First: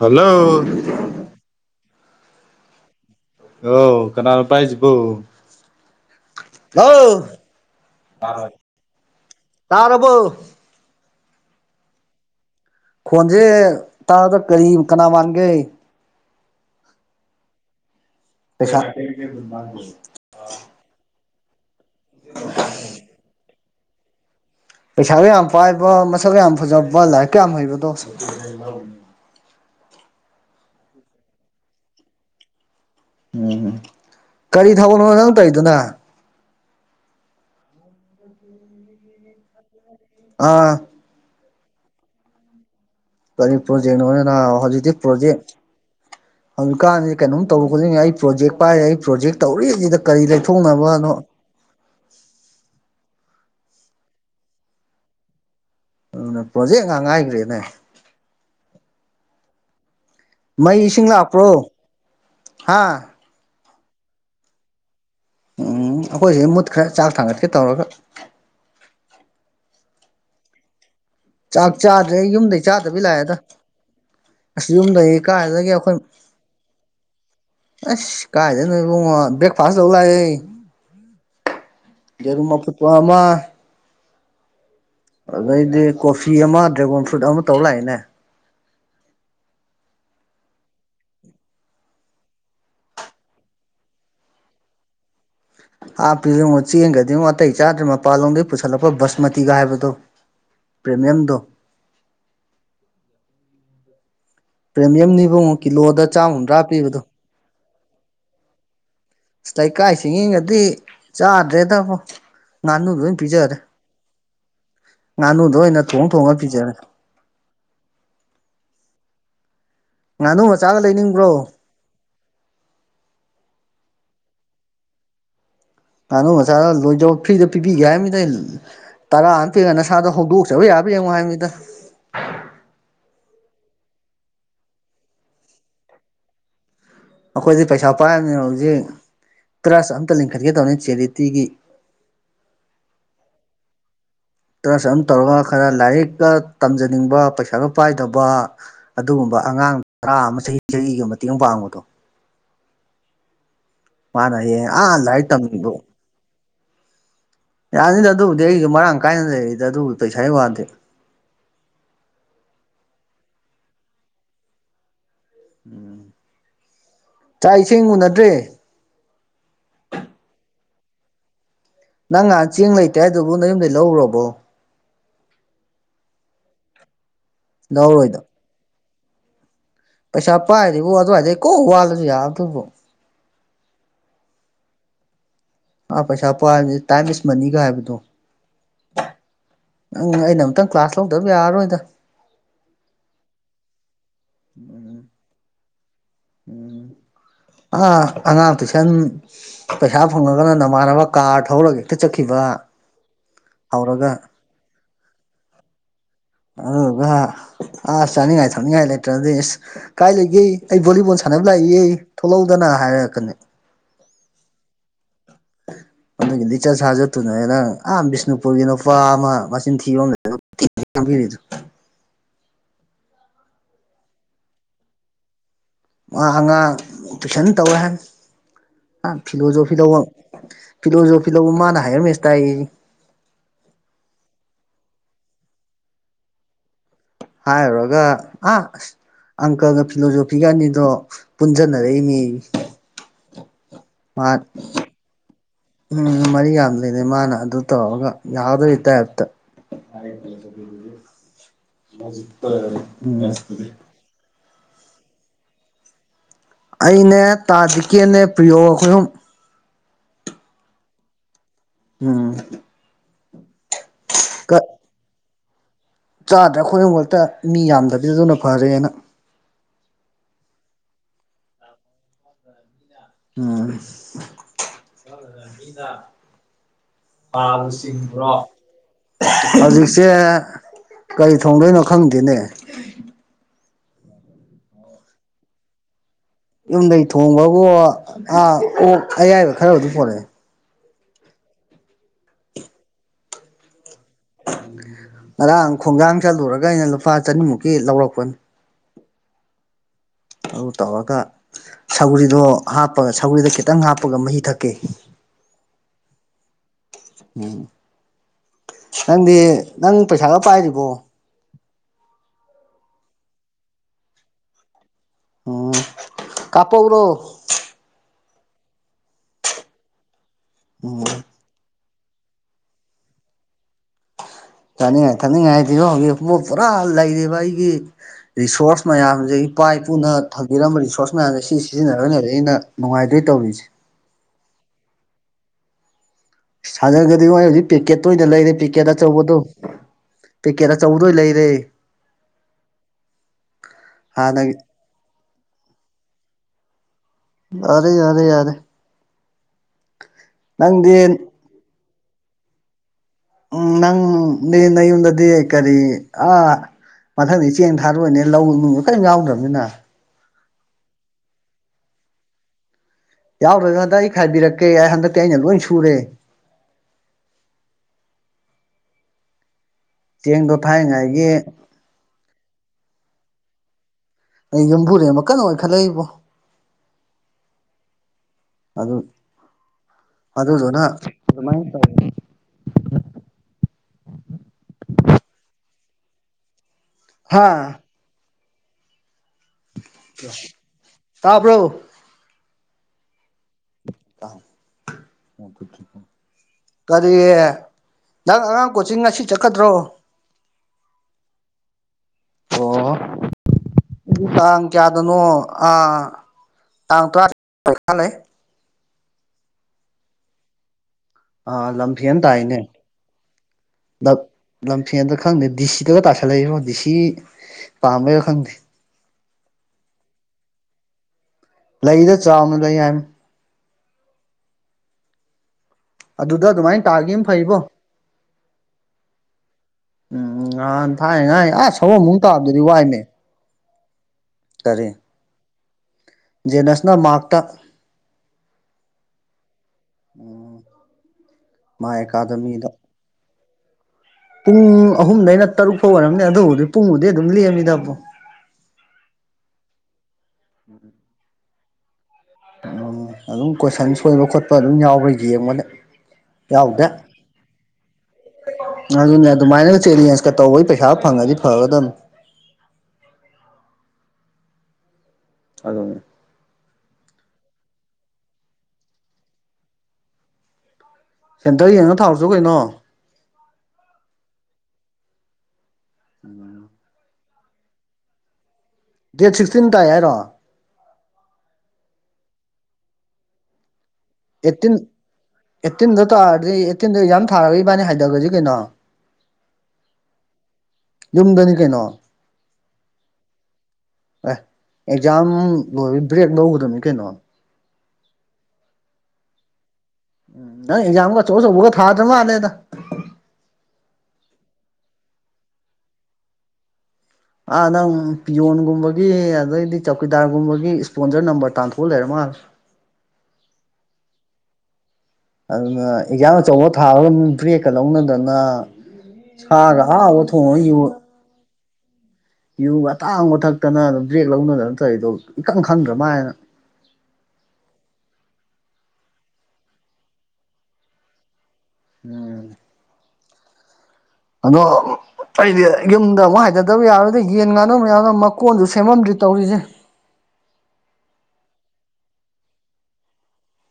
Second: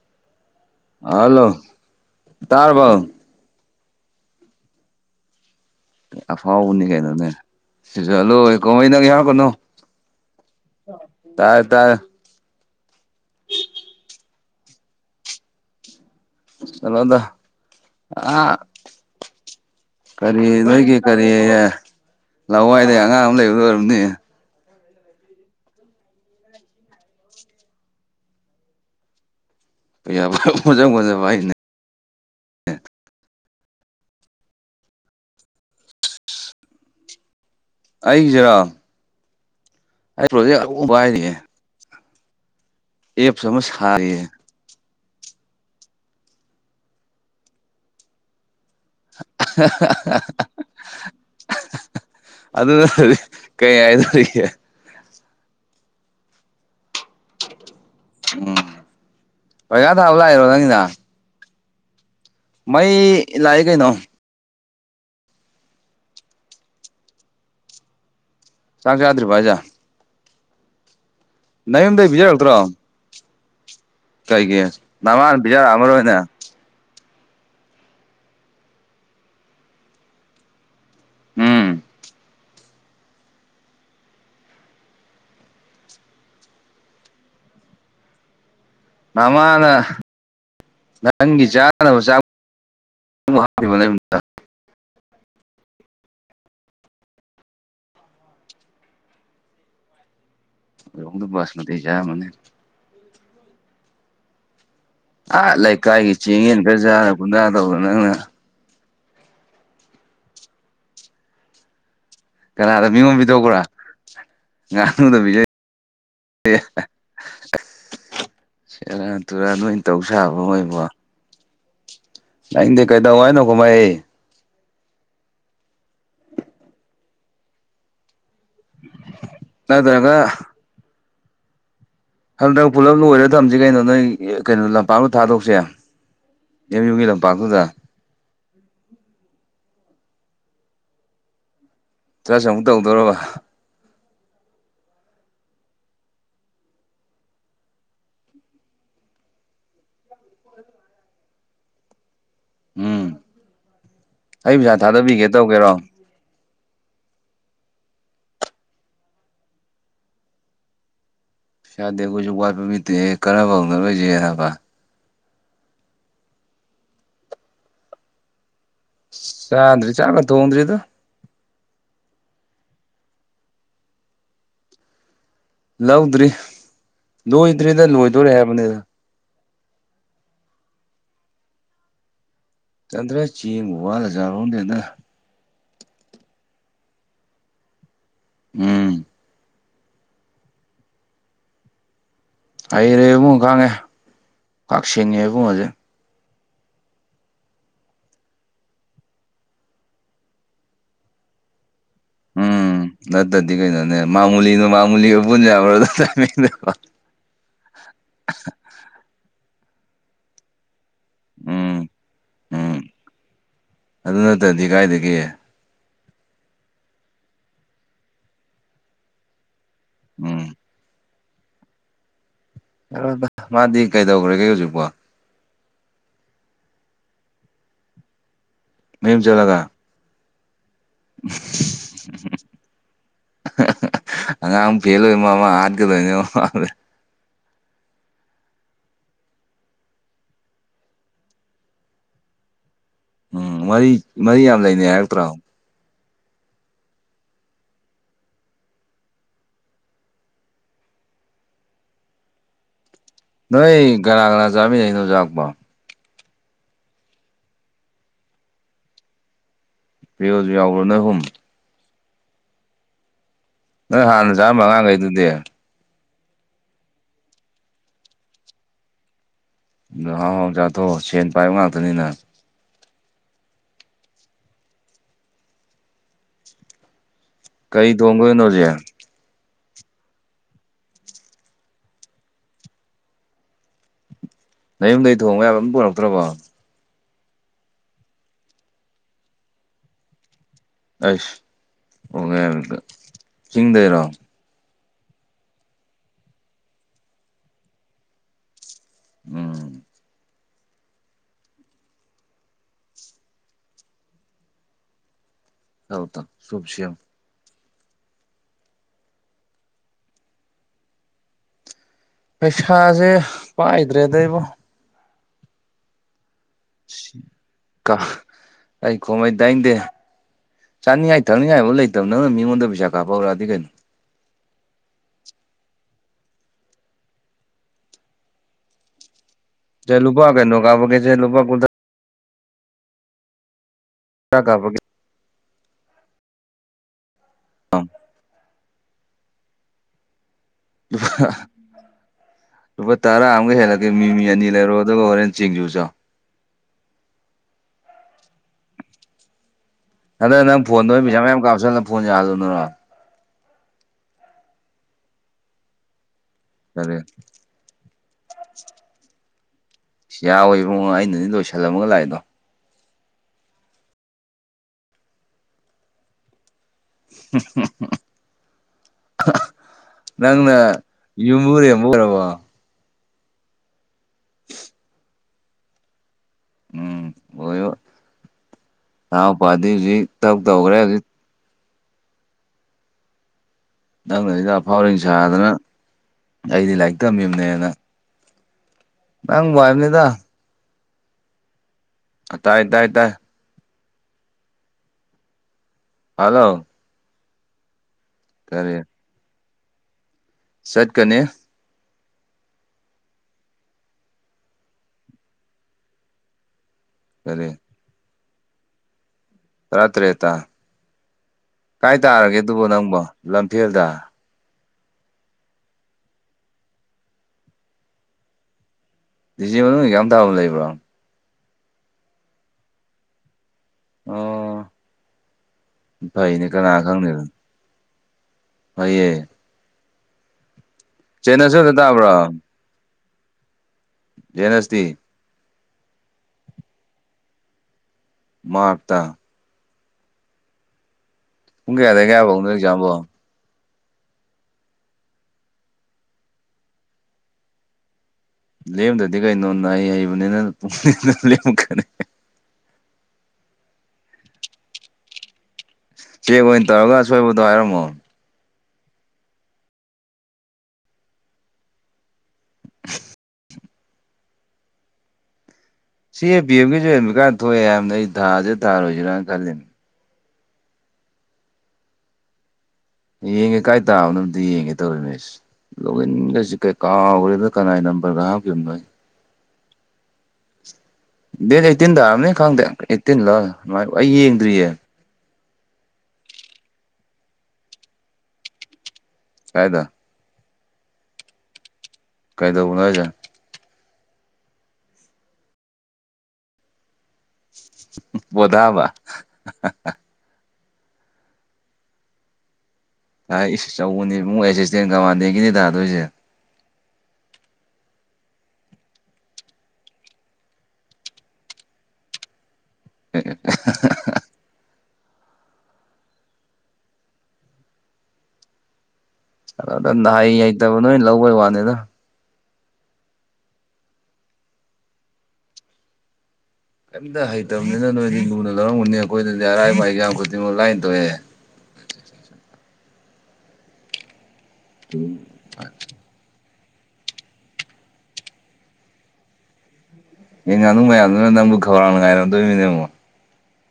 hello hello ꯇꯥꯔꯕꯣ ꯑꯣ ꯀꯅꯥꯅꯣ ꯄꯥꯏꯁꯤꯕꯨ ꯑꯐꯥꯎꯕꯅꯤ ꯀꯩꯅꯣꯅꯦ ꯁꯤꯖꯂꯣꯏ ꯅꯪ ꯌꯥꯎꯔꯛꯀꯅꯣ ꯇꯥꯔꯕꯣ ꯇꯥꯏꯌꯦ ꯇꯥꯏꯌꯦ ꯈꯣꯟꯖꯦ ꯇꯥꯕꯗ ꯀꯔꯤ ꯀꯅꯥ ꯃꯥꯟꯒꯦ ꯆꯠꯂꯣꯗꯥ ꯄꯩꯁꯥ ꯀꯔꯤ ꯅꯣꯏꯒꯤ ꯀꯔꯤ ꯑꯌꯦ ꯂꯋꯥꯏꯗꯩ ꯑꯉꯥꯡ ꯑꯃ ꯂꯩꯕꯗꯨ ꯑꯣꯏꯔꯝꯅꯤ ꯄꯩꯁꯥꯒ ꯌꯥꯝ ꯄꯥꯏꯕ ꯃꯁꯛꯀ ꯌꯥꯝ ꯐꯖꯕ ꯂꯥꯏꯔꯤꯛꯀ ꯌꯥꯝ ꯍꯩꯕꯗꯣ ꯀꯩ ꯍꯥꯏꯕ ꯃꯁꯛ ꯐꯖꯕ ꯍꯥꯏꯖꯤꯅꯦ ꯎꯝ ꯀꯔꯤ ꯊꯕꯛꯅꯣ ꯅꯪ ꯇꯧꯔꯤꯗꯨꯅ ꯑꯩꯖꯤꯔꯣ [inaudible] ꯑꯩ ꯄ꯭ꯔꯣꯖꯦꯛ ꯑꯔꯨꯕ ꯄꯥꯏꯔꯤꯌꯦ ꯀꯔꯤ ꯑꯃ ꯄ꯭ꯔꯣꯖꯦꯛꯅꯣꯅꯦ ꯁꯥꯔꯤꯌꯦ ꯅꯥꯕ ꯍꯧꯖꯤꯛꯇꯤ ꯄ꯭ꯔꯣꯖꯦꯛ ꯍꯧꯖꯤꯛꯀꯥꯟꯗꯤ ꯀꯩꯅꯣꯝ ꯇꯧꯔꯨ ꯈꯨꯗꯤꯡꯒꯤ ꯑꯩ ꯄ꯭ꯔꯣꯖꯦꯛ ꯄꯥꯏꯔꯤ ꯑꯩ ꯄ꯭ꯔꯣꯖꯦꯛ ꯇꯧꯔꯤꯖꯤꯗ ꯀꯔꯤ ꯂꯩꯊꯣꯛꯅꯕꯅꯣ ꯑꯗꯨ ꯅꯠꯇ꯭ꯔꯗꯤ ꯀꯩ ꯍꯥꯏꯗꯣꯔꯤꯒꯦ ꯑꯗꯨꯅ ꯄ꯭ꯔꯣꯖꯦꯛ ꯉꯥꯛ ꯉꯥꯏꯒ꯭ꯔꯦꯅꯦ ꯎꯝ ꯄꯩꯈꯥ ꯊꯥꯕ ꯂꯥꯛꯏꯔꯣ ꯅꯪ ꯁꯤꯗ ꯅꯪ ꯂꯥꯛꯄ꯭ꯔꯣ ꯍꯥ ꯃꯩ ꯂꯥꯛꯏ ꯀꯩꯅꯣ ꯎꯝ ꯑꯩꯈꯣꯏꯖꯤꯗ ꯃꯨꯠꯈ꯭ꯔꯦ ꯆꯥꯛ ꯊꯥꯡꯒꯠꯀꯦ ꯇꯧꯔꯒ ꯆꯥꯛ ꯆꯥꯗ꯭ꯔꯤꯕ ꯍꯥꯏꯖꯦ ꯆꯥꯛ ꯅꯌꯨꯝꯗꯩ ꯆꯥꯗ꯭ꯔꯦ ꯑꯩ ꯄꯤꯖꯔꯛꯇ꯭ꯔꯣ ꯌꯨꯝꯗꯩ ꯆꯥꯗꯕꯤ ꯂꯥꯛꯑꯦꯗ ꯀꯩꯒꯤ ꯑꯁ ꯌꯨꯝꯗꯒꯤ ꯅꯃꯥꯅ ꯀꯥꯏꯗꯒꯤ ꯑꯩꯈꯣꯏ ꯄꯤꯖꯔꯛꯑꯝꯃꯔꯣꯏꯅꯦ ꯑꯁ ꯀꯥꯏꯗꯩꯅꯣ ꯏꯕꯨꯡꯉꯣ ꯕꯦꯛꯐꯥꯁ ꯇꯧ ꯂꯥꯛꯑꯦꯍꯦ ꯎꯝ ꯌꯦꯔꯨꯝ ꯑꯐꯨꯠꯄ ꯑꯃ ꯑꯗꯩꯗꯤ ꯀꯣꯐꯤ ꯑꯃ ꯗ꯭ꯔꯦꯒꯣꯟ ꯐ꯭ꯔꯨꯠ ꯑꯃ ꯇꯧꯔ ꯂꯥꯛꯑꯦꯅꯦ ꯅꯃꯥꯅ ꯅꯪꯒꯤ ꯆꯥꯅꯕ ꯆꯥꯛ [unintelligible] ꯍꯥꯞꯄꯤ ꯏꯕꯨꯡꯉꫭ ꯆꯦꯡꯒꯗꯤꯉꫭ ꯑꯇꯩ ꯆꯥꯗ꯭ꯔꯦ ꯃꯄꯥꯟꯂꯣꯝꯗꯩ ꯄꯨꯁꯜꯂꯛꯄ ꯕ꯭ꯁꯃꯇꯤꯒ ꯍꯥꯏꯕꯗꯣ [inaudible] ꯍꫭꯏꯔꫭꯡꯗ ꯕꯥ꯭ꯁꯃꯇꯤ ꯆꯥꯔꯝꯃꯅꯤ ꯄ꯭ꯔꯦꯃꯤꯌꯝꯅꯤ ꯑꯥ ꯏꯕꯨꯡꯉꫭ ꯀꯤꯂꯣꯗ ꯂꯩꯀꯥꯏꯒꯤ ꯆꯥꯝꯍꯨꯝꯗ꯭ꯔꯥ ꯆꯦꯡꯌꯦꯟ ꯈꯔ ꯄꯤꯕꯗꯣ ꯆꯥꯔ ꯒꯨꯟꯗꯥ ꯇꯧꯗꯅ ꯅꯪꯅ ꯂꯩꯀꯥꯏ ꯆꯦꯡꯌꯦꯟꯒꯗꯤ ꯆꯥꯗ꯭ꯔꯦꯗ ꯑꯍꯣ ꯀꯅꯥꯗ ꯉꯥꯅꯨꯗꯣ ꯃꯤꯉꯣꯟ ꯑꯣꯏ ꯄꯤꯖꯔꯦ ꯄꯤꯊꯣꯛꯄ꯭ꯔꯥ ꯉꯥꯅꯨꯗ ꯄꯤꯖꯩ ꯉꯥꯅꯨꯗꯣ ꯑꯣꯏꯅ ꯊꯣꯡ ꯊꯣꯡꯉ ꯄꯤꯖꯔꯦ ꯁꯦꯔꯥꯟ ꯇꯨꯔꯥꯟ ꯅꯣꯏ ꯇꯧ ꯁꯥꯕ ꯑꯃ ꯏꯕꯣ ꯏꯪꯕ꯭ꯔꯣ ꯅꯅꯤꯡꯗꯦ ꯀꯩꯗꯧ ꯍꯥꯏꯅꯣ ꯈꯨꯃꯩ ꯉꯥꯅꯨ ꯃꯆꯥꯗ ꯂꯣꯏꯖꯧ ꯐ꯭ꯔꯤꯗ ꯄꯤꯕꯤꯒꯦ ꯍꯥꯏꯝꯅꯤꯗꯜ ꯇꯔꯥ ꯑꯃ ꯄꯤꯔ ꯅꯁꯥꯗꯣ ꯅꯠꯇ꯭ꯔꯒ ꯍꯧꯗꯣꯛ ꯇꯕ ꯌꯥꯕ꯭ꯔꯥ ꯌꯦꯡꯉꯣ ꯍꯥꯏꯝꯅꯤꯗ ꯍꯟꯗꯛ ꯄꯨꯂꯞ ꯂꯣꯏꯔ ꯊꯝꯁꯤ ꯀꯩꯅꯣ ꯅꯣꯏ ꯀꯩꯅꯣ ꯂꯝꯄꯥꯛꯗꯣ ꯊꯥꯗꯣꯛꯁꯦ ꯑꯦꯝ ꯌꯨꯒꯤ ꯂꯝ ꯑꯈꯣꯏꯗꯤ ꯄꯩꯁꯥ ꯄꯥꯏꯔꯝꯅꯤꯅ ꯍꯧꯖꯤꯛ ꯇ꯭ꯔꯁ ꯑꯝꯇ ꯂꯤꯡꯈꯠꯀꯦ ꯇꯧꯅꯤ ꯆꯦꯔꯤꯇꯤꯒꯤ ꯇ꯭ꯔꯁ ꯑꯃꯨꯛ ꯇꯧꯗꯧꯔꯕ ꯇ꯭ꯔꯁ ꯑꯃ ꯇꯧꯔꯒ ꯈꯔ ꯂꯥꯏꯔꯤꯛꯀ ꯇꯝꯖꯅꯤꯡꯕ ꯄꯩꯁꯥꯒ ꯄꯥꯏꯗꯕ ꯑꯗꯨꯒꯨꯝꯕ ꯑꯉꯥꯡ ꯇꯔꯥ ꯑꯃ ꯆꯍꯤ ꯆꯍꯤꯒꯤ ꯃꯇꯦꯡ ꯄꯥꯡꯕꯗꯣ ꯎꯝ ꯃꯥꯅ ꯑꯩ ꯍꯌꯦꯡ ꯄꯩꯁꯥ ꯑꯥ ꯂꯥꯏꯔꯤꯛ ꯊꯥꯗꯕꯤꯒꯦ ꯇꯧꯒꯦꯔꯣ ꯇꯝꯅꯤꯡꯕꯧ ꯌꯥꯅꯤꯗ ꯑꯗꯨꯕꯨꯗꯤ ꯑꯩꯒꯤ ꯃꯔꯥꯡ ꯀꯥꯏꯅ ꯂꯩꯔꯤꯗ ꯑꯗꯨꯕꯨ ꯄꯩꯁꯥ ꯋꯥꯗꯤ ꯌꯥꯗꯦ ꯑꯈꯣꯏꯖꯨ ꯋꯥꯠꯄ ꯃꯤꯠꯇꯦꯍꯦ ꯈꯅꯕ ꯍꯧꯅꯔꫭꯏꯖꯦꯍꯦ ꯅꯥꯕ ꯆꯥꯛ ꯏꯁꯤꯡ ꯎꯅꯗ꯭ꯔꯤ ꯆꯥꯗ꯭ꯔꯤ ꯆꯥꯛꯀ ꯊꫭꯡꯗ꯭ꯔꯤꯗ ꯅꯪ ꯅꯍꯥꯟ ꯆꯦꯡ ꯂꯩꯇꯦ ꯍꯥꯏꯗꯨꯕꯨ ꯅꯌꯨꯝꯗꯩ ꯂꯧꯔꯨꯔꯕꯣ ꯂꯧꯗ꯭ꯔꯤ ꯂꯣꯏꯗ꯭ꯔꯦꯗ ꯂꯧꯔꯣꯏꯗ ꯂꯣꯏꯗꯣꯔꯦ ꯍꯥꯏꯕꯅꯦꯗ ꯄꯩꯁꯥ ꯄꯥꯏꯔꯤꯕꯨ ꯑꯗ꯭ꯋꯥꯏꯗꯩ ꯀꯣꯛ ꯋꯥꯜꯂꯖꯨ ꯌꯥꯕꯗꯨꯕꯨ ꯇꯟꯗ꯭ꯔ ꯆꯦꯡꯕꯨ ꯋꯥꯜꯂ ꯆꯥꯕ ꯍꯧꯟꯅꯗꯦꯗ ꯃꯥ ꯄꯩꯁꯥ ꯄꯥꯕꯅꯤ ꯇꯥꯏꯝ ꯏꯁ ꯃꯅꯤꯒ ꯍꯥꯏꯕꯗꯣ ꯎꯝ ꯅꯪ ꯑꯩꯅ ꯑꯃꯨꯛꯇꯪ ꯀ꯭ꯂꯥꯁ ꯂꯧꯗꯕ ꯌꯥꯔꯔꯣꯏꯗ ꯍꯩꯔꯦ ꯏꯕꯨꯡꯉꫭ ꯈꯥꯡꯉꯦ ꯀꯥꯛ ꯁꯤꯡꯉꯦ ꯏꯕꯨꯡꯉꯣ ꯍꯧꯖꯤꯛ ꯎꯝ ꯑ ꯑꯉꯥꯡ ꯇꯨꯏꯁꯟ ꯄꯩꯁꯥ ꯐꯪꯉꯒꯅ ꯅꯃꯥꯟꯅꯕ ꯀꯥꯔ ꯊꯧꯔꯒꯦ ꯎꯝ ꯅꯠꯇꯗꯤ ꯀꯩꯅꫭꯅꯦ ꯍꯧꯔꯒ ꯃꯥꯃꯨꯂꯤꯅ ꯃꯥꯃꯨꯂꯤꯒ ꯕꯨꯟ ꯌꯥꯕ꯭ꯔꯗꯣ ꯑꯗꯨꯗꯨꯒ ꯑ ꯆꯥꯅꯤꯡꯉꯥꯏ ꯊꯛꯅꯤꯡꯉꯥꯏ ꯂꯩ ꯇ꯭ꯔꯗꯤ ꯑꫯꯁ ꯀꯥꯏ ꯂꯩꯒꯦ ꯑꯩ ꯕꯣꯂꯤꯕꯣꯜ ꯁꯥꯟꯅꯕ ꯂꯥꯛꯏꯌꯦ ꯎꯝ ꯊꯣꯛꯂꯧꯗꯅ ꯎꯝ ꯍꯥꯏꯔꯛꯀꯅꯤ ꯑꯗꯨ ꯅꯠꯇꯗꯤ ꯀꯥꯏꯗꯒꯤ ꯑꯗꯨꯒꯤ ꯂꯤꯆꯠ ꯁꯥꯖꯠꯇꯨꯅꯦ ꯅꯪ ꯑ ꯕꯤꯁꯅꯨꯄꯨꯔꯒꯤ ꯅꯨꯄꯥ ꯑꯃ ꯃꯁ ꯆꯤꯟꯊꯤꯕ ꯎꯝ ꯑꯃꯝꯗ [inaudible] ꯔꯤꯗꯨ ꯃꯥꯗꯤ ꯀꯩꯗꯧꯒ꯭ꯔꯒꯦ ꯍꯧꯖꯤꯛꯄꯣ ꯃꯥ ꯑꯉꯥꯡ ꯇꯨꯏꯁꯟ ꯇꯧꯋꯦ ꯍꯥꯏꯕꯅꯤ ꯑ ꯃꯌꯨꯝ ꯆꯠꯂꯒ ꯐꯤꯂꯣꯖꯣꯐꯤ ꯂꯧꯕ ꯐꯤꯂꫭꯖꯣꯐꯤ ꯂꯧꯕ ꯃꯥꯅ ꯍꯥꯌꯔꯃꯦꯁ ꯇꯥꯛꯑꯦꯌꯦ ꯑꯉꯥꯡ ꯐꯦꯜ ꯑꯣꯏ ꯃꯃꯥ ꯍꯥꯠꯀꯗꯣꯏꯅꯦ ꯌꯦꯡꯉꫭ ꯃꯥꯕꯨꯗꯤ ꯍꯥꯏꯔꯨꯔꯒ ꯑꯥ ꯑꯪꯀꯒ ꯐꯤꯂꯣꯖꯣꯐꯤꯒ ꯑꯅꯤꯗꯣ ꯄꯨꯟꯖꯟꯅꯔꯛꯏꯅꯦꯌꯦ ꯎꯝ ꯋꯥꯔꯤ ꯃꯔꯤ ꯌꯥꯝ ꯂꯩꯅꯩ ꯍꯥꯏꯔꯛꯇ꯭ꯔꯣ ꯎꯝ ꯃꯔꯤ ꯌꯥꯝ ꯂꯩꯅꯩ ꯃꯥꯅ ꯑꯗꯨ ꯇꯧꯔꯒ ꯌꯥꯎ ꯗꯕꯩ ꯇꯥꯏꯞꯇ [unintelligible] ꯅꯣꯏ ꯀꯅꯥ ꯀꯅꯥ ꯆꯥꯃꯤꯟꯅꯩꯅꯣ ꯆꯥꯛꯄꯣ ꯑꯅꯦ ꯇꯥꯗꯤꯀꯦꯅꯦ ꯄ꯭ꯔꯤꯌꯣ ꯑꯩꯈꯣꯏ ꯑꯍꯨꯝ ꯄ꯭ꯔꯤꯌꯣꯁꯨ ꯌꯥꯎꯕ꯭ꯔꯣ ꯅꯣꯢ ꯑꯍꯨꯝ ꯎꯝ ꯅꯣꯏ ꯍꯥꯟꯅ ꯀ ꯆꯥꯔꯝꯕ ꯑꯉꯥꯡꯈꯩꯗꯨꯗꯤ ꯆꯥꯗ꯭ꯔꯦ ꯑꯩꯈꯣꯏ ꯑꯍꯨꯝ ꯈꯥꯛꯇ ꯃꯤ ꯌꯥꯝꯗꯕꯁꯤꯅ ꯐꯔꯦꯅ ꯑꯗꯣ ꯍꯥꯎ ꯍꯥꯎꯅ ꯆꯥꯊꯣꯛꯑꯣ ꯁꯦꯟ ꯄꯥꯏꯕ ꯉꯥꯛꯇꯅꯤꯅ ꯎꯝ ꯄꯥꯕ ꯀꯔꯤ ꯆꯤꯡꯕ꯭ꯔꯣ ꯊꯣꯡꯗꯣꯏꯅꯣ ꯍꯧꯖꯤꯛ [inaudible] ꯍꯧꯖꯤꯛꯁꯦ ꯀꯔꯤ ꯊꯣꯡꯗꯣꯏꯅꯣ ꯈꯪꯗꯦꯅꯦ ꯅꯌꯨꯝꯗꯩ ꯊꯣꯡꯕ ꯌꯥꯕ ꯑꯝ ꯄꯨꯔꯛꯇ꯭ꯔꯕꯣ ꯌꯨꯝꯗꯩ ꯊꯣꯡꯕꯕꫭ ꯑ ꯑꯣꯛ ꯑꯌꯥꯏꯕ ꯈꯔꯕꯨꯗꯤ ꯄꫭꯔꯛꯑꯦ ꯑꯩꯁ ꯑꫭꯛ ꯑꯌꯥꯏꯕꯗꯣ ꯆꯤꯡꯗꯩꯔꯣ ꯉꯔꯥꯡ ꯈꯣꯡꯖꯥꯡ ꯆꯠꯂꯨꯔꯒ ꯑꯩꯅ ꯂꯨꯄꯥ ꯆꯅꯤꯃꯨꯛꯀꯤ ꯂꯧꯔꯛꯄꯅꯤ ꯎꯝ ꯑꯗꯨ ꯇꯧꯔꯒ ꯁꯧꯒ꯭ꯔꯤꯗꯣ ꯍꯥꯞꯄꯒ ꯁꯧꯒ꯭ꯔꯤꯗ ꯈꯤꯇꯪ ꯍꯥꯞꯄꯒ ꯃꯍꯤ ꯊꯛꯀꯦ ꯇꯧ ꯇꯧ ꯆꯨꯞ ꯁꯦꯝꯃꯣ ꯎꯝ ꯅꯪꯗꯤ ꯅꯪ ꯄꯩꯁꯥꯒ ꯄꯥꯏꯔꯤꯕꯣ ꯄꯩꯁꯥꯖꯦ ꯄꯥꯏꯗ꯭ꯔꯦꯗ ꯏꯕꯣ ꯀꯞꯄꯥꯛ ꯎꯔꯣ ꯀꯥꯞ ꯍꯩ ꯈꯣꯝꯃꯩ ꯇꯥꯅꯤꯡꯗꯦ ꯎꯝ ꯆꯥꯅꯤꯡꯉꯥꯏ ꯊꯥꯛꯅꯤꯡꯉꯥꯢ ꯊꯛꯅꯤꯡꯉꯥꯏꯕ ꯂꯩꯇꯕ ꯅꯪ ꯃꯤꯉꯣꯟꯗ ꯄꯩꯥꯁꯥ ꯀꯥꯟꯄꯥꯛꯎꯔꯗꯤ ꯀꯩꯅꯣ ꯆꯥꯅꯤꯡꯉꯥꯏ ꯊꯛꯅꯤꯡꯉꯥꯏꯁꯤ ꯍꯧꯖꯤꯛ ꯄꯨꯔꯥ ꯂꯩꯔꯤꯕ ꯑꯩꯒꯤ ꯔꯤꯁꯣꯔꯁ ꯃꯌꯥꯝꯁꯤ ꯏꯄꯥ ꯁꯦ ꯏꯄꯨꯅ ꯂꯨꯄꯥ ꯀꯩꯅꯣ ꯊꯝꯕꯤꯔꯝꯕ ꯀꯥꯞꯄꯒꯦ ꯁꯦ ꯔꯤꯁꯣꯔꯁ ꯃꯌꯥꯝꯁꯦ ꯂꯨꯄꯥ ꯁꯤ ꯀꯨꯟꯊ꯭ꯔꯥ ꯁꯤꯖꯤꯟꯅꯔꯅꯦ ꯑꯩꯅ ꯅꯨꯡꯉꯥꯏꯗꯣꯏ ꯇꯧꯔꯤꯁꯦ ꯇ ꯀꯕꯦ [inaudible] ꯁꯥꯟꯅꯔꯒꯗꯤ ꯍꯣꯏ ꯍꯧꯖꯤꯛ ꯄꯦꯛꯀꯦꯠꯇ ꯑꯣꯏꯅ ꯂꯩꯔꯦ ꯄꯦꯛꯀꯦꯠ ꯑꯆꯧꯕꯗꯣ ꯄꯦꯛꯀꯦꯠ ꯑꯆꯧꯕꯗ ꯑꯣꯏ ꯂꯩꯔꯦ ꯂꯨꯄꯥ ꯇꯔꯥ ꯑꯃꯒ ꯍꯦꯜꯂꯛꯒꯦ ꯃꯤ ꯃꯤ ꯑꯅꯤ ꯍꯥꯟꯅꯒꯤ ꯂꯩꯔꯣ ꯑꯗꯨꯒ ꯑꯣꯔꯦꯟ ꯆꯦꯡꯖꯨ ꯆꯥꯎ ꯑꯔꯦ ꯌꯥꯔꯦ ꯌꯥꯔꯦ ꯍꯟꯗꯛ ꯅꯪ ꯐꯣꯟꯗꯣꯏ ꯅꯪꯗꯤ ꯄꯩꯥꯁꯥ ꯃꯌꯥꯝ ꯀꯞꯁꯜꯂ ꯅꯪ ꯐꯣꯟ ꯌꯥꯍꯜꯂꯨꯅꯣꯔꯣ ꯎꯝ ꯅꯪ ꯗꯤ ꯅꯌꯨꯝꯗꯗꯤ ꯀꯔꯤ ꯑ ꯀꯔꯤ ꯃꯊꯪꯗꯤ ꯆꯦꯡ ꯊꯥꯔꯨꯔꯣꯏꯅꯦ ꯂꯧ ꯅꯨꯡ ꯀꯔꯤꯝ ꯌꯥꯎꯗ꯭ꯔꯝꯅꯤꯅ ꯌꯥꯎꯋꯦ ꯏꯕꯨꯡꯉꯣ ꯑꯩꯅꯅꯤ ꯂꯣꯏꯁꯤꯜꯂꯝꯃꯒ ꯂꯥꯛꯏꯗꯣ ꯌꯥꯎꯗꯔꯖꯨ ꯍꯟꯗꯛ ꯑꯩ ꯈꯥꯏꯕꯤꯔꯛꯀꯦ ꯑꯩ ꯍꯟꯗꯛꯇꯤ ꯑꯩꯅ ꯂꯣꯏꯟ ꯁꯨꯔꯦ ꯆꯦꯡꯗꯣ ꯅꯪꯅ ꯊꯥꯏꯉꯥꯏꯒꯤ ꯌꯨꯝꯕꯨꯔꯦꯝ ꯑꯩ ꯌꯨꯝꯕꯨꯨꯔꯦꯝꯕ ꯀꯟꯅ ꯑꯣꯏꯈꯜꯂꯛꯏꯕꯣ ꯎꯝ ꯑꯣꯏꯌꯣ ꯑꯗꯨ ꯅꯅꯥꯎꯄꯗꯤ ꯍꯧꯖꯤꯛ ꯊꯕꯛ ꯇꯧꯒ꯭ꯔꯦ ꯍꯧꯖꯤꯛ ꯑꯗꯨꯃꯥꯏ ꯇꯧꯏ ꯅꯪꯅ ꯁꯤꯗꯥ ꯑꯐꯥꯎꯑꯔꯤꯡ ꯁꯥꯗꯅ ꯑꯩꯗꯤ ꯂꯥꯏꯔꯤꯛ ꯇꯝꯃꯤꯝꯅꯦꯅ ꯍꯥ ꯅꯪꯕꯨ ꯍꯥꯏꯝꯅꯤꯗ ꯇꯥꯕ꯭ꯔꯣ ꯑꯥ ꯇꯥꯏ ꯇꯥꯏ ꯇꯥꯏ ꯍ [inaudible] ꯍꯥꯜꯂꯣ ꯀꯔꯤꯌꯦ ꯅꯪ ꯑꯉꯥꯡ ꯀꯣꯆꯤꯡ ꯉꯁꯤ ꯆꯠꯀꯗ꯭ꯔꯣ ꯆꯠꯀꯅꯤ ꯑꯣ ꯑꯗꯨ ꯇꯥꯡ ꯀꯌꯥꯗꯅꯣ ꯑꯥ ꯇꯥꯡ ꯇꯔꯥꯗ ꯀꯔꯤ ꯄꯩꯈꯥ ꯂꯩ ꯇꯔꯥꯇꯔꯦꯠꯇ ꯑꯥ ꯀꯥꯏ ꯂꯝꯐꯦꯟ ꯇꯥꯔꯒꯦ ꯇꯥꯏꯅꯦ ꯑꯗꯨꯕꯣ ꯅꯪꯕꯣ ꯂꯝꯐꯦꯜꯗ ꯂꯝꯐꯦꯟꯗ ꯈꯪꯗꯦ ꯗꯤ ꯁꯤꯗꯒ ꯇꯥꯁꯜꯂꯛꯏꯕꯣ ꯗꯤ ꯁꯤ ꯄꯥꯝꯝꯕꯩꯔ ꯈꯪꯗꯦ ꯗꯤꯖꯤ ꯃꯅꯨꯡꯗ ꯑꯦꯛꯖꯥꯝ ꯊꯥꯕ ꯂꯩꯕ꯭ꯔꯣ ꯂꯩꯗ ꯆꯥꯎꯅ ꯂꯩ ꯍꯥꯏꯝꯅꯤ ꯑꯣ ꯐꯩꯅꯦ ꯑꯗꯨꯗ ꯑꯗꯨꯃꯥꯏꯅ ꯀꯅꯥ ꯇꯥꯒꯤ ꯈꯪꯗꯣꯏꯅꯣ ꯑꯃ ꯐꯩꯕꯣ ꯍꯣꯏꯌꯦ ꯎꯝ ꯉꯍꯥꯟ ꯊꯥꯏ ꯉꯥꯏ ꯖꯦꯅꯁꯁꯨ ꯑ ꯑꯗ ꯇꯥꯕ꯭ꯔꯣ ꯁꯑꯣꯝꯃꯨꯡ ꯇꯥꯕꯗꯨꯗꯤ ꯋꯥꯏꯅꯦ ꯖꯦꯅꯁꯇꯤ ꯀꯔꯤ ꯖꯦꯅꯦꯁꯅ ꯃꯥꯔ꯭ꯛꯇ ꯃꯥꯥꯛꯇ ꯎꯝ ꯄꯨꯡ ꯃꯥ ꯀꯌꯥꯗꯒꯤ ꯀꯌꯥꯐꯧꯅꯣ ꯑꯦꯀꯥꯗꯃꯤꯗ ꯑꯦꯛꯖꯥꯝꯕꯣ ꯄꯨꯡ ꯑꯍꯨꯝꯗꯩꯅ ꯇꯔꯨꯛ ꯐꯥꯎ ꯑꯣꯏꯔꯝꯅꯦ ꯑꯗꯨꯕꯨꯗꯤ ꯄꯨꯡꯕꯨꯗꯤ ꯑꯗꯨꯝ ꯂꯦꯝꯃꯤꯗꯕꯣ ꯂꯦꯝꯗꯗꯤ ꯀꯩꯅꯣ ꯅꯍꯩ ꯍꯩꯕꯅꯤꯅ ꯄꯨꯡ ꯂꯦꯝꯃꯛꯀꯅꯤ ꯎꯝ ꯑꯗꯨꯝ ꯀꯣꯏꯁꯟ ꯁꯣꯏꯕ ꯈꯣꯠꯄ ꯑꯗꯨꯝ ꯌꯥꯎꯕ꯭ꯔ ꯌꯦꯡꯉꯣꯟꯅ ꯆꯦꯛ ꯑꯣꯏꯅ ꯇꯧꯔꯒ ꯑꯁꯣꯏꯕꯗꯣ ꯍꯥꯏꯔꯝꯃꯣ ꯑꯗꯨꯅꯦ ꯑꯗꯨꯃꯥꯏꯅꯒ ꯆꯦꯂꯦꯟꯖꯀ ꯇꯧꯕꯒꯤ ꯄꯩꯁꯥꯒ ꯐꯪꯉꯗꯤ ꯐꯒꯗꯝꯕꯅꯤ ꯑꯗꯨꯝ ꯁꯤ ꯑꯦ ꯄꯤ ꯑꯦꯝꯒꯤꯖꯨ ꯑꯦꯠꯃꯤꯀꯥꯠ ꯊꯣꯛꯑꯦ ꯍꯥꯏꯝꯅꯦ ꯑꯩ ꯊꯥꯖꯤꯔ ꯊꯥꯔꯣꯏꯖꯤꯔꯥꯅ ꯈꯜꯂꯤꯅꯦ ꯁꯦꯟꯇꯔ ꯌꯦꯡꯉ ꯊꯥꯎꯆꯣ ꯀꯩꯅꯣ ꯌꯦꯡꯒꯦ ꯀꯥꯏ ꯇꯥꯕꯅꯣ ꯑꯝꯇ ꯌꯦꯡꯒꯦ ꯇꯧꯔꯤꯅꯦꯁ ꯂꯣꯛꯏꯟꯒꯁꯤ ꯀ ꯀꯥꯎꯒꯔꯦꯗ ꯀꯅꯥꯏ ꯅꯝꯕꯔꯒ ꯍꯥꯞꯈꯤꯕꯅꯣ ꯑꯩ ꯗꯦꯠ ꯁꯤꯛꯁꯇꯤꯟ ꯇꯥꯏ ꯍꯥꯏꯔꯣ ꯗꯦꯠ ꯑꯩꯠꯇꯤꯟꯗ ꯍꯥꯏꯕꯅꯤ ꯈꯪꯗꯦ ꯑꯩꯠꯇꯤꯟ ꯂ ꯑꯗꯨꯃꯥꯏ ꯑꯩ ꯌꯦꯡꯗ꯭ꯔꯤꯌꯦ ꯑꯦꯠꯇꯤꯟꯗꯣ ꯇꯥꯔꯗꯤ ꯑꯦꯠꯇꯤꯟꯗ ꯑꯦꯛꯌꯥꯝ ꯊꯥꯔꯒ ꯏꯕꯥꯅꯤ ꯍꯥꯏꯗꯈ꯭ꯔꯁꯤ ꯀꯩꯅꯣ ꯀꯥꯏꯗ ꯌꯨꯝꯗꯅꯤ ꯀꯩꯅꯣ ꯀꯩꯗꯧꯕꯅꯣ ꯍꯥꯏꯖꯦ ꯑꯦ ꯑꯦꯛꯖꯥꯝ ꯂꯣꯏꯕꯩ ꯕ꯭ꯔꯦꯛ ꯂꯧꯒꯗꯕꯅꯤ ꯀꯩꯅꯣ ꯕꯣꯗꯥꯥꯕ ꯅꯪ ꯑꯦꯛꯖꯥꯝꯒꯆꯧ ꯑꯆꯧꯕꯒ ꯊꯗ꯭ꯔꯧ ꯃꯥꯜꯂꯦꯗ ꯍꯥꯏ ꯏꯁ ꯑꯆꯧꯕꯅꯤꯕꯛ ꯑꯦꯁꯤꯁꯇꯦꯟ ꯀꯃꯥꯟꯗꯦꯟꯒꯤꯅꯤ ꯇ ꯑꯗꯨꯣꯏꯁꯦ ꯑꯥ ꯅꯪ ꯄꯤꯌꯣꯟꯒꯨꯝꯕꯒꯤ ꯑꯗꯩꯗꯤ ꯆꯧꯀꯤꯗꯥꯔꯒꯨꯝꯕꯒꯤ ꯏꯁꯄꯣꯟꯖꯔ ꯅꯝꯕꯔ ꯇꯥꯟꯊꯣꯛꯑ ꯂꯩꯔ ꯃꯥꯜꯂꯦ [unintelligible] ꯑꯗꯨꯅ ꯑꯦꯛꯖꯥꯝ ꯑꯆꯧꯕ ꯊꯥꯕ ꯕ꯭ꯔꯦꯛꯀ ꯂꯧꯅꯗꯅ ꯁꯥꯔ ꯑ ꯊꯣꯡꯉ ꯌ ꯏ ꯋꯥꯅꯦꯅ ꯌꯨ ꯑꯇꯥꯡꯕ ꯊꯛꯇꯅ ꯑꯗꯨꯝ ꯕ꯭ꯔꯦꯛ ꯂꯧꯅꯗ ꯅꯠꯇꯔꯤꯗꯣ ꯏꯀꯪ ꯈꯪꯗ꯭ꯔ ꯃꯥ ꯍꯥꯏꯅ ꯀꯩꯝꯇ ꯍꯩꯇꯕꯅꯤꯅ ꯅꯣꯏꯗꯤ ꯂꯨꯅ ꯂꯧꯔꯝꯒꯨꯅꯤ ꯑꯩꯈꯣꯏꯗꯗꯤ ꯑꯔꯥꯏꯕ ꯍ ꯑꯩ ꯀ ꯌꯥꯝ ꯈꯨꯗꯤꯠꯇꯡꯃꯣ ꯂꯥꯏꯅ ꯇꯧꯋꯦ ꯎꯝ ꯍꯂꯣ ꯑꯩꯗꯤ ꯌꯨꯝꯗ ꯑꯃꯨꯛ ꯍꯥꯏꯊꯗꯕ ꯌꯥꯔꯣꯏꯗꯤ ꯌꯦꯟ ꯉꯥꯅ ꯌꯥꯅꯕ ꯃꯀꯣꯟꯗꯨ ꯁꯦꯝꯃꯝꯗ꯭ꯔꯤ ꯇꯧꯔꯤꯁꯦ ꯃꯤ ꯉꯥꯅꯨ ꯃꯌꯥꯝꯗꯨꯅ ꯅꯪꯕꯨ ꯧꯔꯥꯡꯅ ꯉꯥꯏꯔꯝꯗꯣꯏꯅꯤꯅꯦꯕꯣ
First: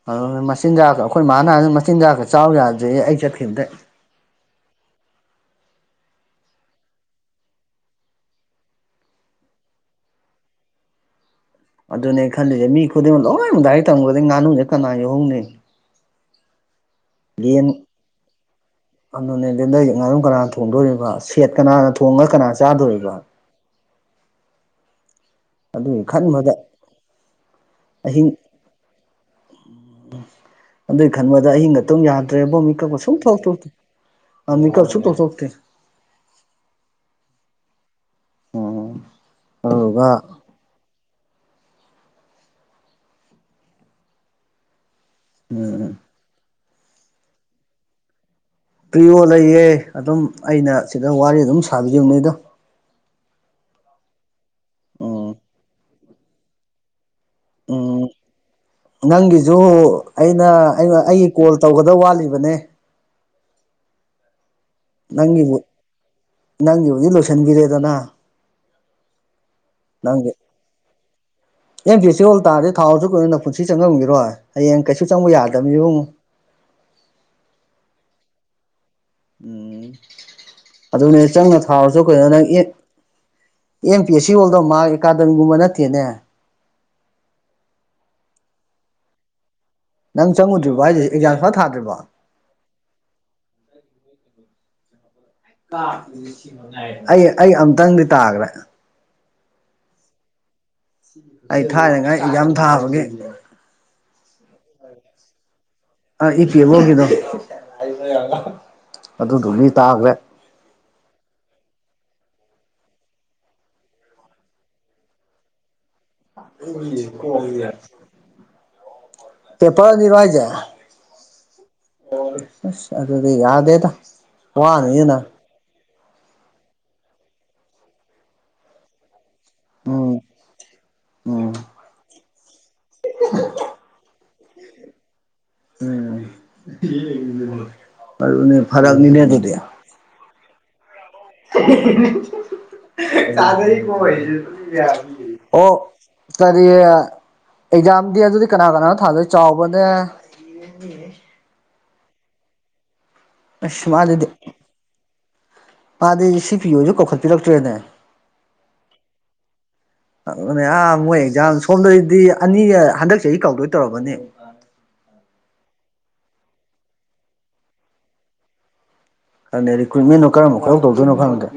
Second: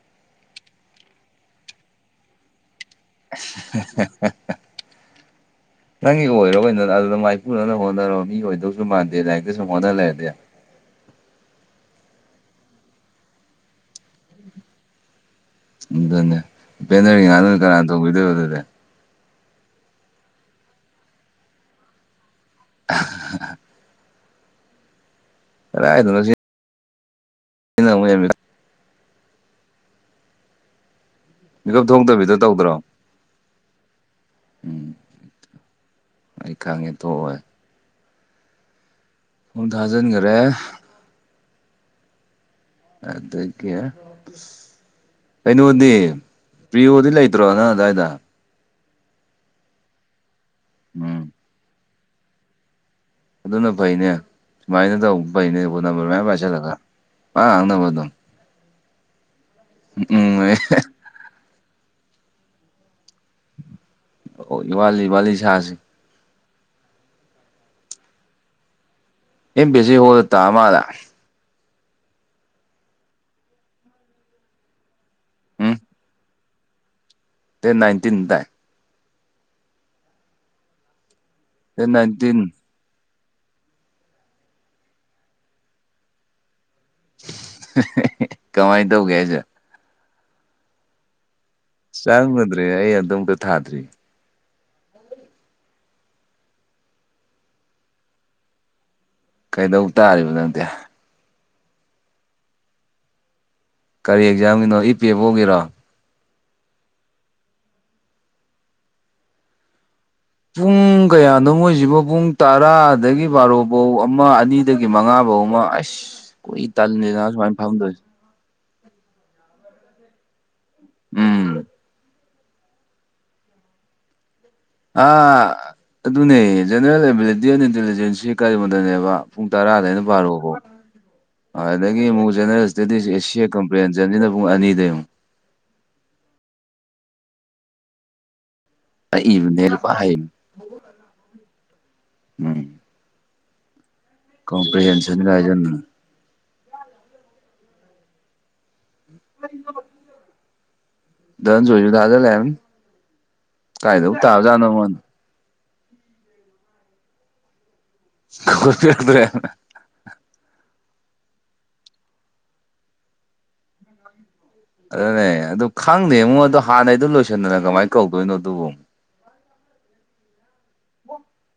ꯑꯗꯨ ꯃꯆꯤꯟꯖꯥꯛ ꯑꯩꯈꯣꯏ ꯃꯥꯥꯟꯅꯅ ꯃꯆꯤꯟꯖꯥꯛꯀ ꯆꯥꯎ ꯌꯥꯗ꯭ꯔꯦ ꯑꯩ ꯆꯠꯈꯤꯕꯗꯩ ꯍ ꯍ ꯅꯪꯒꯤ ꯑꯣꯏꯔ ꯑꯣꯏꯅ ꯑꯗꯨꯗ ꯃꯥꯏꯄꯨꯅ ꯍꯣꯠꯅꯔꯣ ꯃꯤ ꯑꯣꯏꯗꯧꯁꯨ ꯃꯥꯟꯗꯦ ꯂꯥꯏꯔꯤꯛꯇ ꯁꯨꯝ ꯍꯣꯠꯅ ꯂꯩꯔꯗꯤ ꯑꯗꯨꯅꯦ ꯈꯜꯂꯤꯁꯦ ꯃꯤ ꯈꯨꯗꯤꯡꯃꯛ ꯂꯣꯏꯅꯃꯛ ꯗꯥꯏꯔꯤꯛ ꯇꯝꯈ꯭ꯔꯗꯗꯤ ꯉꯥꯅꯨꯁꯦ ꯀꯅꯥ ꯌꯧꯍꯧꯅꯤ ꯎ ꯑꯗꯨꯅꯦ ꯄꯦꯟꯅꯔꯤ ꯉꯥꯗꯨꯅ ꯌꯦꯟ ꯀꯅꯥꯅ ꯇꯧꯕꯤꯗꯣꯏꯕ ꯑꯗꯨꯗꯤ ꯑꯗꯨꯅꯦ ꯑꯗꯨꯗ ꯉꯥꯔꯨꯝ ꯀꯅꯥ ꯊꯣꯡꯗꯣꯔꯤꯕ ꯁꯦꯠ ꯀꯅꯥꯅ ꯊꯣꯡꯉꯒ ꯀꯅꯥ ꯆꯥꯗꯣꯔꯤꯕ ꯑꯗꯨꯒꯤ ꯀꯗꯥꯏꯗꯅꯣ ꯈꯟꯕꯗ ꯁꯤꯅ ꯑꯃꯨꯛ ꯑꯍꯤꯡ ꯍꯦꯟꯅ ꯎ ꯑꯗꯨꯏ ꯈꯟꯕꯗ ꯃꯤꯀꯞ ꯑꯍꯤꯡꯒꯇꯪ ꯊꯣꯛꯇꯕꯤꯗꯣ ꯌꯥꯗ꯭ꯔꯦꯕꯣ ꯃꯤ ꯇꯧꯗ꯭ꯔꯣ ꯀꯛꯄ ꯁꯨꯡꯊꯣꯛ ꯊꯣꯛꯇꯦ ꯃꯤꯀꯞ ꯎꯝ ꯁꯨꯡꯊꯣꯛ ꯊꯣꯛꯇꯦ ꯑꯩ ꯈꯪꯉꯦ ꯇꯣꯛꯑꯣꯏ ꯎꯝ ꯑꯝꯇ ꯑꯗꯨꯗꯨꯒ ꯊꯥꯖꯤꯟꯈ꯭ꯔꯦ ꯑꯗꯀꯌꯥ ꯑꯩꯅ ꯎꯝ ꯃꯅꯤ ꯄ꯭ꯔꯤꯌꯣꯗꯤ ꯂꯩꯇ꯭ꯔꯣ ꯅꯪ ꯑꯋꯥꯏꯗ ꯄ꯭ꯔꯤꯌꯣ ꯂꯩꯌꯦ ꯑꯗꯨꯝ ꯑꯩꯅ ꯁꯤꯗ ꯎꯝ ꯋꯥꯔꯤ ꯑꯗꯨꯝ ꯁꯥꯕꯤꯕꯅꯤ ꯑꯗꯣ ꯑꯗꯨꯅ ꯐꯩꯅꯦ ꯁꯨꯃꯥꯏꯅ ꯇꯧꯕ ꯎꯝ ꯐꯩꯅꯦ ꯑꯩꯣꯟ ꯅꯝꯕꯔ ꯃꯌꯥꯝ ꯄꯥꯏꯁꯤꯜꯂꯒ ꯃꯥ ꯍꯥꯡꯅꯕ ꯎꯝ ꯑꯗꯨꯝ ꯅꯪꯒꯤꯁꯨ ꯎꯝ ꯑꯩꯅ ꯑꯩꯒꯤ ꯀꯣꯜ ꯇꯧꯒꯗꯕ ꯋꯥꯠꯂꯤꯕꯅꯦ ꯑꯣ ꯏ ꯋꯥꯂꯤ ꯏ ꯋꯥꯂꯤ ꯅꯪꯒꯤꯕꯨ ꯁꯥꯁꯤꯦ ꯅꯪꯒꯤꯕꯨꯗꯤ ꯂꯣꯏꯁꯤꯟꯕꯤꯔꯦꯗꯅ ꯑꯦ ꯕꯤꯖꯤ ꯍꯗ ꯇ ꯃꯥꯗ ꯑꯦꯦꯝ ꯐꯦꯁꯇꯤꯚꯦꯜ ꯇꯥꯔꯗꯤ ꯊꯥꯎꯔꯁꯨ ꯀꯨꯏꯅ ꯄꯨꯟꯁꯤ ꯆꯪꯉꯝꯈꯤꯔꯣꯏ ꯍꯌꯦꯡ ꯀꯩꯁꯨ ꯆꯪꯕ ꯌꯥꯗꯕꯅꯤ ꯎꯝ ꯏꯕꯨꯡ ꯅꯥꯏꯟꯇꯤꯟ ꯇ ꯎꯝ ꯑꯗꯨꯅꯦ ꯆꯪꯅ ꯗꯦꯠ ꯊꯥꯔꯁꯨ ꯑꯩꯈꯣꯏꯅ ꯅꯥꯏꯟꯇꯤꯟ ꯅꯪ A M P S C ꯍꯣꯜꯗꯣ ꯃꯥ ꯑꯦꯀꯥꯗꯃꯤꯛꯒꯨꯝꯕ ꯅꯠꯇꯦꯅꯦ ꯀꯃꯥꯏ ꯇꯧꯒꯦꯁꯦ ꯅꯪꯉꯗ꯭ꯔꯤꯕꯣꯁꯦ ꯑꯦꯛꯖꯥꯝ ꯊꯗꯔꯤꯕ ꯆꯪꯉꯨꯗ꯭ꯔꯦ ꯑꯩ ꯑꯗꯨꯝꯇ ꯊꯥꯗ꯭ꯔꯤ [inaudible] ꯑꯩ ꯑꯩ ꯑꯝꯇꯪꯗꯤ ꯇꯥꯈ꯭ꯔꯦ ꯀꯩꯗꯧ ꯇꯥꯔꯤꯕ ꯅꯪꯗꯤꯦ ꯑꯩ ꯊꯥꯏꯔꯤꯉꯥꯏ ꯌꯥꯝ ꯊꯥꯕꯒꯤ ꯀꯔꯤ ꯑꯦꯛꯖꯥꯝꯒꯤꯅꯣ ꯏ ꯄꯤ ꯑꯦꯐ ꯑꯣ ꯑꯣꯏꯒꯤꯔꯣ ꯑ ꯏ ꯄꯤ ꯑꯦꯜ ꯑꯣꯒꯤꯗꯣ ꯑꯗꯨꯗꯨꯝ ꯃꯤ ꯇꯥꯈ꯭ꯔꯦ ꯄꯨꯡ ꯀꯌꯥꯅꯣ ꯃꯣꯏꯁꯤꯕꯨ ꯄꯨꯡ ꯇꯔꯥꯗꯒꯤ ꯕꯥꯔꯣꯕꯧ ꯑꯃ ꯑꯅꯤ ꯑꯗꯨꯒꯤ ꯃꯉꯥꯐꯧ ꯑꯃ ꯑꯁ ꯀꯨꯏ ꯇꯜꯜꯂꯤꯦꯗꯅ ꯁꯨꯃꯥꯏꯅ ꯐꯝꯗꯣꯏꯁꯦ ꯄꯦꯄꯔ ꯅꯤꯔꯚ ꯍꯥꯏꯖꯦ ꯎꯝ ꯑꯁ ꯑꯗꯨꯗꯤ ꯌꯥꯗꯦ ꯇ ꯑꯗꯨꯅꯦ ꯖꯦꯅꯔꯦꯜ ꯑꯦꯕꯤꯂꯤꯇꯤ ꯑꯦꯟ ꯏꯟꯇꯦꯂꯤꯖꯦꯟꯁꯁꯤ ꯀꯔꯤꯒꯣꯗꯅꯦꯕ ꯄꯨꯡ ꯇꯔꯥꯗꯩꯅ ꯎꯝ ꯄꯥꯔꯛꯑꯣꯕꯣ ꯎꯝ ꯑꯗꯒꯤ ꯑꯃꯨꯛ ꯆꯦꯟꯅꯔꯁꯤ ꯑꯗꯨꯗꯤ ꯁꯤ ꯑꯦ ꯀꯝꯄ꯭ꯂꯦꯟꯁꯦ ꯑꯅꯤꯅ ꯄꯨꯡ ꯑꯅꯤꯗ ꯑꯃꯨꯛ ꯎ ꯑꯗꯨꯅꯦ ꯐꯔꯛꯅꯤꯅꯦ ꯑꯗꯨꯗꯤ ꯏꯅꯦꯔ ꯄ ꯍꯥꯏ ꯎꯝ ꯀꯝꯄ꯭ꯔꯤꯍꯦꯟꯁꯟ ꯑꯣ ꯍꯥꯏꯖꯟꯅ ꯀꯔꯤ ꯑꯦꯛꯖꯥꯝꯗꯤ ꯑꯗꯨꯗꯤ ꯀꯅꯥ ꯀꯅꯥꯅꯣ ꯊꯥꯗꯣꯏ ꯆꯥꯎꯕꯅꯦ ꯎ ꯗꯟꯁꯨꯖꯨ ꯊꯥꯗꯂꯦ ꯂꯩꯔꯝꯅꯤ ꯑꯁ ꯀꯥꯏꯗꯕꯨ ꯃꯥꯗꯤꯗꯤ ꯇꯥꯕꯖꯥꯅ ꯃꯅ ꯃꯥꯗꯤ ꯁꯤ ꯄꯤꯌꯣꯁꯨ ꯀꯧꯈꯠꯄꯤꯔꯛꯇ꯭ꯔꯦꯅꯦ ꯀꯧꯈꯠꯄꯤꯔꯛꯇ꯭ꯔꯦ ꯅꯦ ꯑꯥ ꯃꯣꯏ ꯑꯦꯛꯖꯥꯝ ꯁꯣꯝꯗꯗꯤ ꯑꯅꯤ ꯍꯟꯗꯛ ꯆꯍꯤ ꯀꯧꯗꯣꯏ ꯇꯧꯔꯕꯅꯦ ꯑꯗꯨꯅꯦ ꯑꯗꯨ ꯈꯪꯗꯦ ꯏꯕꯨꯡꯣ ꯑꯗ ꯍꯥꯟꯅꯩꯗꯣ ꯂꯣꯏꯁꯤꯟꯗꯅ ꯀꯃꯥꯏꯅ ꯀꯧꯗꯣꯏꯅꯣ ꯑꯗꯨꯕꯨ ꯑꯗꯨꯪꯅ ꯔꯤꯀ꯭ꯔꯨꯏꯠꯃꯟꯅꯣ ꯀꯔꯝꯕ ꯈꯔꯧꯗꯣꯏꯅꯣ ꯈꯪꯗꯦ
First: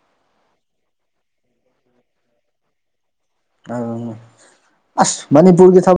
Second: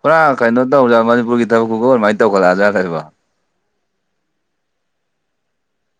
ꯄꯨꯔꯥ ꯀꯩꯅꯣ ꯇꯧꯔ ꯃꯅꯤꯄꯨꯔꯒꯤ ꯊꯕꯛ ꯈꯨꯨꯀꯣ ꯑꯗꯨꯃꯥꯏꯅ ꯇꯧꯈꯠꯂꯛꯑꯖꯥ ꯍꯥꯏꯕ ꯑ ꯑꯁ ꯃꯅꯤꯄꯨꯔꯒꯤ ꯊꯕꯛ